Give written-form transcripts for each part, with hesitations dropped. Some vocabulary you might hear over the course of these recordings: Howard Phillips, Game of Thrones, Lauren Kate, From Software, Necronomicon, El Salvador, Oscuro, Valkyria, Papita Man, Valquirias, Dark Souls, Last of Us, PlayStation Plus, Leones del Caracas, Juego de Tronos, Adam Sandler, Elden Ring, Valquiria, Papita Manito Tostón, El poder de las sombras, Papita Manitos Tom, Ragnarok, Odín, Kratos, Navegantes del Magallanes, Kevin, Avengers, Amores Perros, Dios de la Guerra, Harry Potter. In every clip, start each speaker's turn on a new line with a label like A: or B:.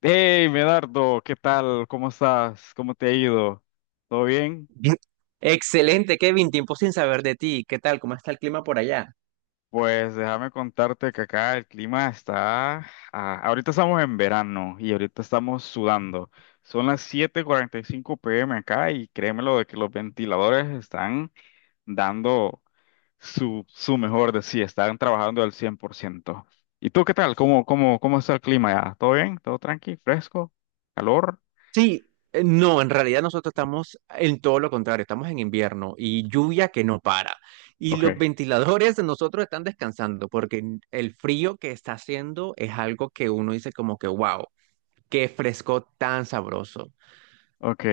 A: Hey, Medardo, ¿qué tal? ¿Cómo estás? ¿Cómo te ha ido? ¿Todo bien?
B: Bien. Excelente, Kevin. Tiempo sin saber de ti. ¿Qué tal? ¿Cómo está el clima por allá?
A: Pues déjame contarte que acá el clima está, ahorita estamos en verano y ahorita estamos sudando. Son las 7:45 p.m. acá y créemelo de que los ventiladores están dando su mejor de sí, están trabajando al 100%. ¿Y tú qué tal? ¿Cómo está el clima ya? ¿Todo bien? ¿Todo tranqui? ¿Fresco? ¿Calor?
B: Sí, no, en realidad nosotros estamos en todo lo contrario. Estamos en invierno y lluvia que no para. Y los
A: Ok.
B: ventiladores de nosotros están descansando porque el frío que está haciendo es algo que uno dice como que, wow, qué fresco tan sabroso.
A: Ok,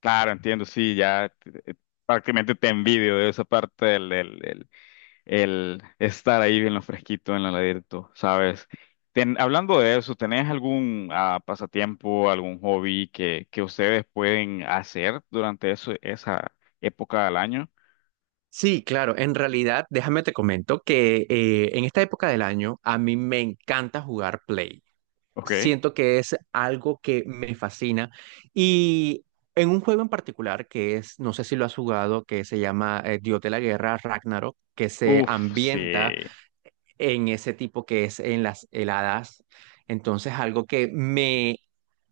A: claro, entiendo, sí, ya eh, prácticamente te envidio de esa parte el estar ahí bien lo fresquito en el heladito, ¿sabes? Hablando de eso, ¿tenés algún pasatiempo, algún hobby que ustedes pueden hacer durante esa época del año?
B: Sí, claro, en realidad, déjame te comento que en esta época del año a mí me encanta jugar Play.
A: Ok,
B: Siento que es algo que me fascina. Y en un juego en particular que es, no sé si lo has jugado, que se llama Dios de la Guerra, Ragnarok, que se
A: uf,
B: ambienta
A: sí.
B: en ese tipo que es en las heladas. Entonces, algo que me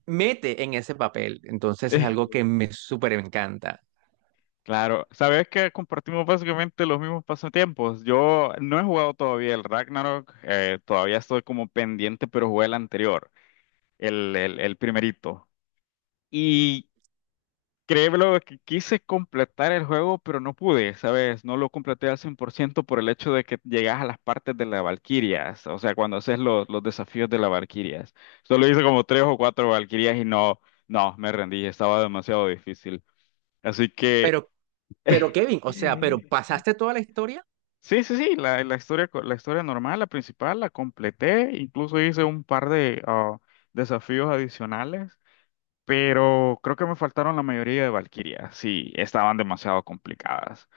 B: mete en ese papel. Entonces, es algo que me súper encanta.
A: Claro, sabes que compartimos básicamente los mismos pasatiempos. Yo no he jugado todavía el Ragnarok, todavía estoy como pendiente, pero jugué el anterior, el primerito. Y créeme que quise completar el juego, pero no pude, ¿sabes? No lo completé al 100% por ciento por el hecho de que llegas a las partes de las Valquirias, o sea, cuando haces los desafíos de las Valquirias. Solo hice como tres o cuatro Valquirias y no, no, me rendí, estaba demasiado difícil. Así que...
B: Pero, pero Kevin, o sea, pero ¿pasaste toda la historia?
A: Sí, sí, sí, la historia, la historia normal, la principal, la completé, incluso hice un par de desafíos adicionales, pero creo que me faltaron la mayoría de Valkyria, sí, estaban demasiado complicadas.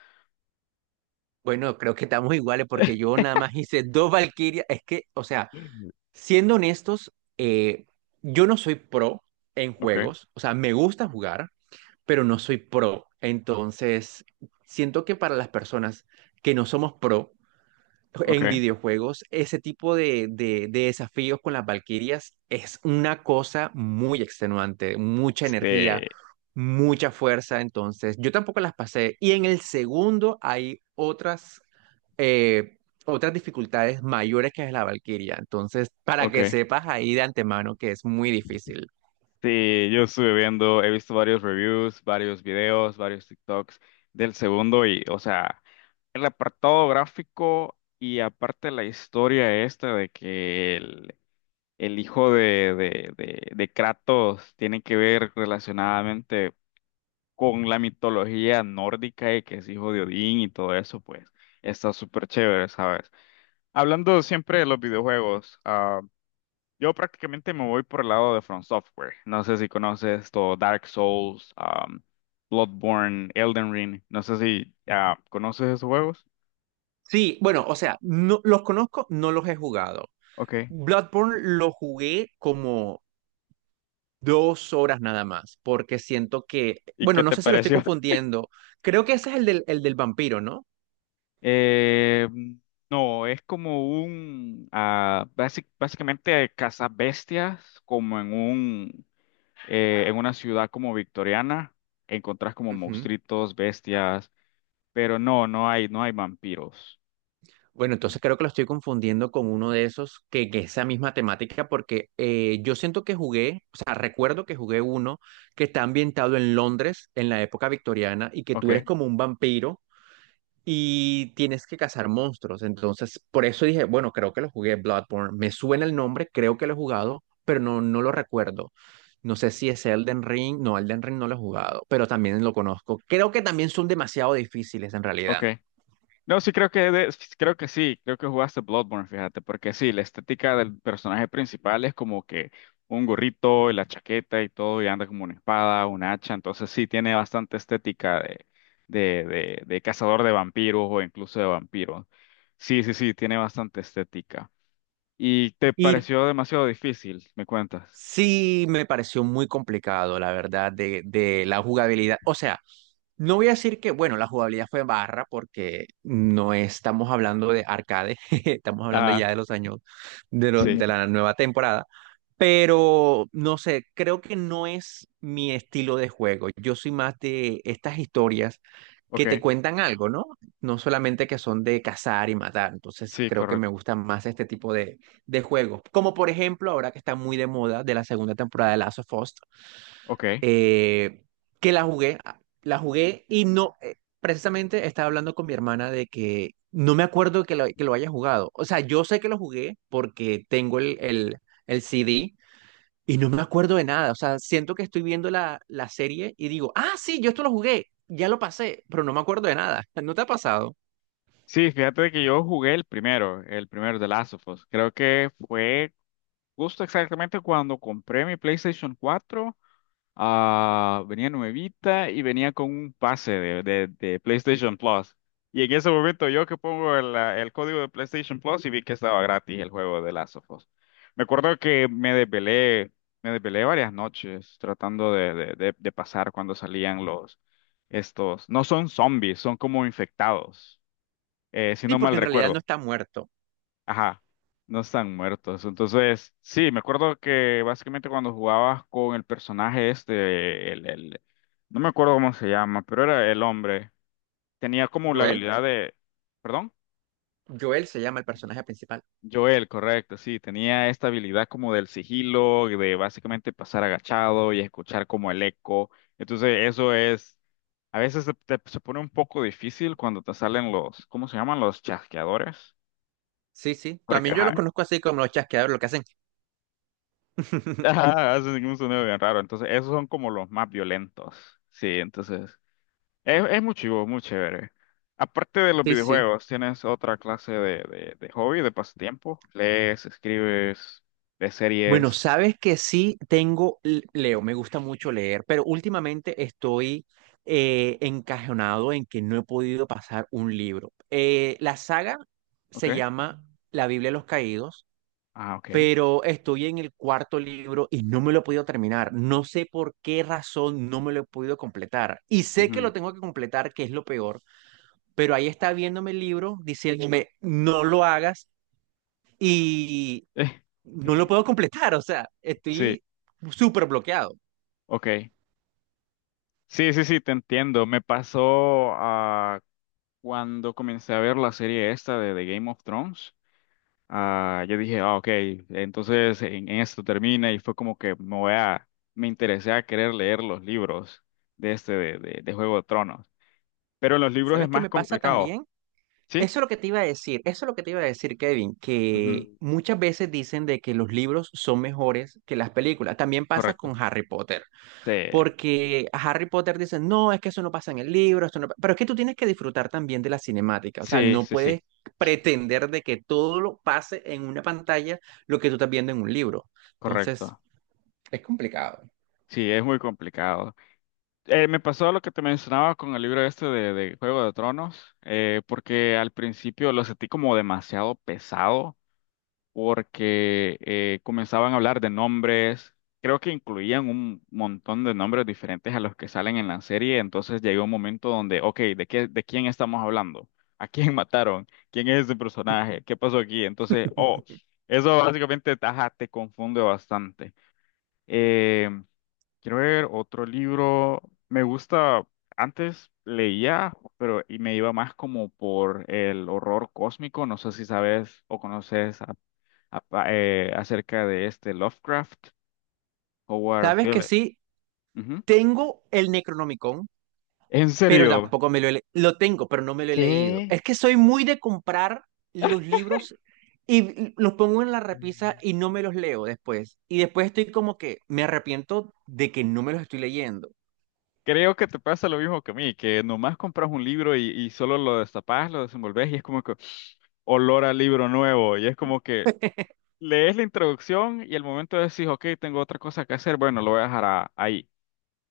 B: Bueno, creo que estamos iguales porque yo nada más hice dos Valkyrias. Es que, o sea... Siendo honestos, eh, yo no soy pro en
A: Ok,
B: juegos, o sea, me gusta jugar, pero no soy pro. Entonces, siento que para las personas que no somos pro,
A: ok,
B: en videojuegos, ese tipo de, de desafíos con las Valquirias es una cosa muy extenuante, mucha energía,
A: sí,
B: mucha fuerza. Entonces, yo tampoco las pasé. Y en el segundo hay otras, eh, otras dificultades mayores que es la Valquiria. Entonces, para que
A: ok.
B: sepas ahí de antemano que es muy difícil.
A: Sí, yo estuve viendo, he visto varios reviews, varios videos, varios TikToks del segundo y, o sea, el apartado gráfico y aparte la historia esta de que el hijo de Kratos tiene que ver relacionadamente con la mitología nórdica y que es hijo de Odín y todo eso, pues está súper chévere, ¿sabes? Hablando siempre de los videojuegos, yo prácticamente me voy por el lado de From Software. No sé si conoces todo Dark Souls, Bloodborne, Elden Ring. No sé si conoces esos juegos.
B: Sí, bueno, o sea, no, los conozco, no los he jugado.
A: Ok.
B: Bloodborne lo jugué como 2 horas nada más, porque siento que,
A: ¿Y qué
B: bueno, no
A: te
B: sé si lo estoy
A: pareció?
B: confundiendo. Creo que ese es el del vampiro, ¿no?
A: Eh, no, es como básicamente cazabestias, como en una ciudad como victoriana, encontrás como
B: Ujú.
A: monstruitos, bestias, pero no, no hay vampiros.
B: Bueno, entonces creo que lo estoy confundiendo con uno de esos que, esa misma temática, porque yo siento que jugué, o sea, recuerdo que jugué uno que está ambientado en Londres en la época victoriana y que
A: Ok,
B: tú eres como un vampiro y tienes que cazar monstruos. Entonces, por eso dije, bueno, creo que lo jugué Bloodborne. Me suena el nombre, creo que lo he jugado, pero no, no lo recuerdo. No sé si es Elden Ring. No, Elden Ring no lo he jugado, pero también lo conozco. Creo que también son demasiado difíciles en
A: ok.
B: realidad.
A: No, creo que sí, creo que jugaste Bloodborne, fíjate, porque sí, la estética del personaje principal es como que un gorrito y la chaqueta y todo, y anda como una espada, una hacha, entonces sí tiene bastante estética de, de cazador de vampiros o incluso de vampiros. Sí, sí, sí, tiene bastante estética. ¿Y te
B: Y
A: pareció demasiado difícil? ¿Me cuentas?
B: sí me pareció muy complicado, la verdad, de la jugabilidad. O sea, no voy a decir que, bueno, la jugabilidad fue barra porque no estamos hablando de arcade, estamos hablando
A: Ah,
B: ya de los años de, lo-
A: sí,
B: de la nueva temporada, pero no sé, creo que no es mi estilo de juego. Yo soy más de estas historias
A: ok,
B: que te cuentan algo, ¿no? No solamente que son de cazar y matar, entonces
A: sí,
B: creo que me
A: correcto,
B: gustan más este tipo de juegos, como por ejemplo ahora que está muy de moda de la segunda temporada de Last of Us,
A: ok.
B: eh, que la jugué, ah, la jugué y no, precisamente estaba hablando con mi hermana de que no me acuerdo que lo haya jugado. O sea, yo sé que lo jugué porque tengo el CD y no me acuerdo de nada. O sea, siento que estoy viendo la serie y digo, ah, sí, yo esto lo jugué, ya lo pasé, pero no me acuerdo de nada. ¿No te ha pasado?
A: Sí, fíjate que yo jugué el primero de Last of Us. Creo que fue justo exactamente cuando compré mi PlayStation 4, venía nuevita y venía con un pase de PlayStation Plus. Y en ese momento yo que pongo el código de PlayStation Plus y vi que estaba gratis el juego de Last of Us. Me acuerdo que me desvelé varias noches tratando de pasar cuando salían estos, no son zombies, son como infectados, si
B: Sí,
A: no
B: porque
A: mal
B: en realidad no
A: recuerdo.
B: está muerto.
A: Ajá, no están muertos. Entonces, sí, me acuerdo que básicamente cuando jugabas con el personaje este, no me acuerdo cómo se llama, pero era el hombre. Tenía como la
B: Joel,
A: habilidad de, perdón,
B: Joel se llama el personaje principal.
A: Joel, correcto, sí, tenía esta habilidad como del sigilo, de básicamente pasar agachado y escuchar como el eco. Entonces, eso es, a veces se pone un poco difícil cuando te salen los, ¿cómo se llaman? Los chasqueadores.
B: Sí, sí.
A: Porque,
B: También yo los
A: ajá,
B: conozco así como los chasqueadores, lo que hacen.
A: ajá, hacen un sonido bien raro. Entonces, esos son como los más violentos. Sí, entonces, es muy chivo, muy chévere. Aparte de los
B: Sí, sí.
A: videojuegos, ¿tienes otra clase de hobby, de pasatiempo? ¿Lees, escribes, ves
B: Bueno,
A: series?
B: sabes que sí tengo, leo, me gusta mucho leer, pero últimamente estoy encajonado en que no he podido pasar un libro. La saga
A: ¿Ok?
B: se llama La Biblia de los Caídos,
A: Ah, ok.
B: pero estoy en el cuarto libro y no me lo he podido terminar. No sé por qué razón no me lo he podido completar. Y sé que
A: Ujú.
B: lo tengo que completar, que es lo peor, pero ahí está viéndome el libro diciéndome, no lo hagas no lo
A: Eh,
B: puedo completar, o sea,
A: Sí,
B: estoy súper bloqueado.
A: ok. Sí, sí, sí, te entiendo. Me pasó cuando comencé a ver la serie esta de Game of Thrones. Ah, yo dije, ah, ok, entonces en esto termina y fue como que me voy a, me interesé a querer leer los libros de este, de Juego de Tronos. Pero en los libros
B: ¿Sabes
A: es
B: qué
A: más
B: me pasa
A: complicado,
B: también?
A: ¿sí?
B: Eso es lo que te iba a decir, eso es lo que te iba a decir, Kevin,
A: Ujú,
B: que
A: mm,
B: muchas veces dicen de que los libros son mejores que las películas. También pasa
A: correcto.
B: con Harry Potter,
A: Sí,
B: porque a Harry Potter dicen, no, es que eso no pasa en el libro, esto no Pero es que tú tienes que disfrutar también de la cinemática, o sea,
A: sí,
B: no
A: sí,
B: puedes
A: sí,
B: pretender de que todo lo pase en una pantalla lo que tú estás viendo en un libro. Entonces,
A: correcto.
B: es complicado.
A: Sí, es muy complicado. Me pasó lo que te mencionaba con el libro este de Juego de Tronos, porque al principio lo sentí como demasiado pesado porque comenzaban a hablar de nombres, creo que incluían un montón de nombres diferentes a los que salen en la serie, entonces llegó un momento donde, ok, de quién estamos hablando? ¿A quién mataron? ¿Quién es ese personaje? ¿Qué pasó aquí? Entonces, oh, eso básicamente, ajá, te confunde bastante. Eh, Quiero ver otro libro, me gusta, antes leía, pero y me iba más como por el horror cósmico, no sé si sabes o conoces acerca de este Lovecraft, Howard
B: Sabes que
A: Phillips.
B: sí,
A: Ujú.
B: tengo el Necronomicon,
A: En
B: pero
A: serio,
B: tampoco me lo he. Lo tengo, pero no me lo he leído.
A: ¿qué?
B: Es que soy muy de comprar los libros y los pongo en la repisa
A: Mm.
B: y no me los leo después. Y después estoy como que me arrepiento de que no me los estoy leyendo.
A: Creo que te pasa lo mismo que a mí, que nomás compras un libro y solo lo destapas, lo desenvolves y es como que olor a libro nuevo y es como que lees la introducción y al momento decís, ok, tengo otra cosa que hacer, bueno, lo voy a dejar ahí.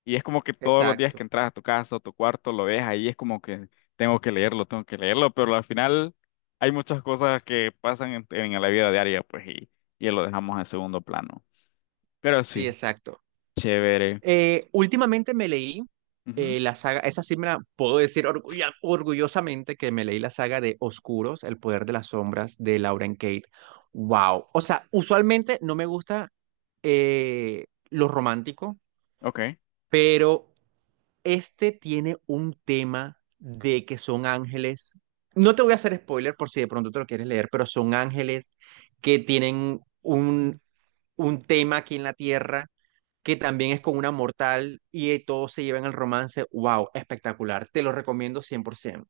A: Y es como que todos los días que
B: Exacto.
A: entras a tu casa o tu cuarto lo ves ahí, es como que tengo que leerlo, pero al final hay muchas cosas que pasan en la vida diaria, pues, y lo dejamos en segundo plano. Pero
B: Sí,
A: sí,
B: exacto.
A: chévere.
B: Últimamente me leí
A: Ujú,
B: la saga, esa sí me la puedo decir orgullosamente que me leí la saga de Oscuros, El poder de las sombras de Lauren Kate. Wow. O sea, usualmente no me gusta lo romántico,
A: ok,
B: pero este tiene un tema de que son ángeles. No te voy a hacer spoiler por si de pronto te lo quieres leer, pero son ángeles que tienen un tema aquí en la tierra que también es con una mortal y todos se llevan el romance. ¡Wow! Espectacular. Te lo recomiendo 100%.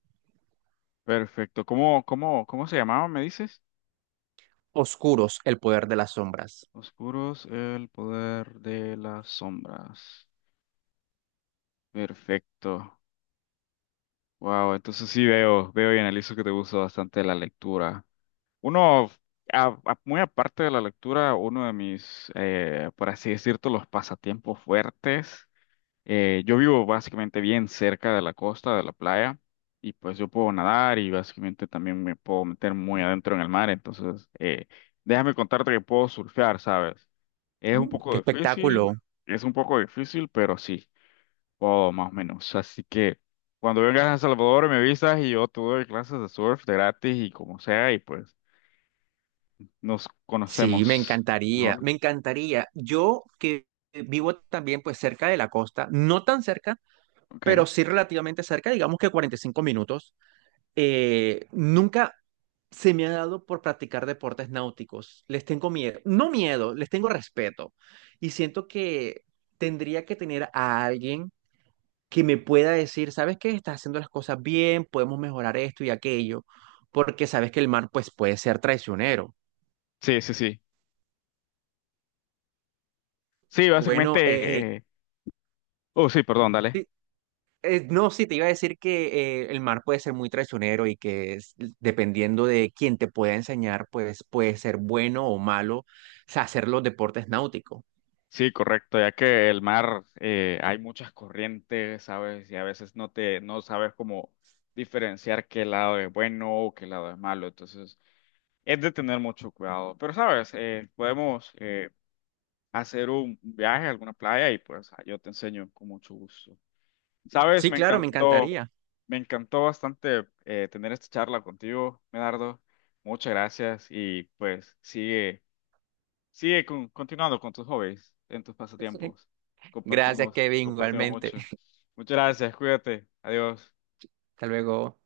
A: perfecto. ¿Cómo se llamaba, me dices?
B: Oscuros, el poder de las sombras.
A: Oscuros, el poder de las sombras. Perfecto. Wow, entonces sí veo, veo y analizo que te gusta bastante la lectura. Uno, muy aparte de la lectura, uno de mis, por así decirlo, los pasatiempos fuertes, yo vivo básicamente bien cerca de la costa, de la playa, y pues yo puedo nadar y básicamente también me puedo meter muy adentro en el mar, entonces déjame contarte que puedo surfear, ¿sabes? Es un
B: Mm.
A: poco
B: ¡Qué
A: difícil,
B: espectáculo!
A: pero sí, puedo más o menos, así que... Cuando vengas a El Salvador me avisas y yo te doy clases de surf de gratis y como sea y pues nos
B: Sí, me
A: conocemos. Mm,
B: encantaría,
A: mejor.
B: me encantaría. Yo que vivo también pues cerca de la costa, no tan cerca,
A: Ok.
B: pero sí relativamente cerca, digamos que 45 minutos, nunca se me ha dado por practicar deportes náuticos. Les tengo miedo, no miedo, les tengo respeto. Y siento que tendría que tener a alguien que me pueda decir, ¿sabes qué? Estás haciendo las cosas bien, podemos mejorar esto y aquello, porque sabes que el mar pues puede ser traicionero.
A: Sí, sí, sí. Sí,
B: Bueno,
A: básicamente. Oh, sí, perdón, dale.
B: sí, no, sí, te iba a decir que el mar puede ser muy traicionero y que dependiendo de quién te pueda enseñar, pues puede ser bueno o malo o sea, hacer los deportes náuticos.
A: Sí, correcto, ya que el mar hay muchas corrientes, ¿sabes? Y a veces no sabes cómo diferenciar qué lado es bueno o qué lado es malo. Entonces, es de tener mucho cuidado. Pero, ¿sabes? Podemos hacer un viaje a alguna playa y pues yo te enseño con mucho gusto. Sabes,
B: Sí, claro, me encantaría.
A: me encantó bastante tener esta charla contigo, Medardo. Muchas gracias y pues sigue, continuando con tus hobbies, en tus
B: Sí.
A: pasatiempos.
B: Gracias,
A: Compartimos,
B: Kevin,
A: compartimos
B: igualmente.
A: mucho. Muchas gracias, cuídate, adiós.
B: Hasta luego.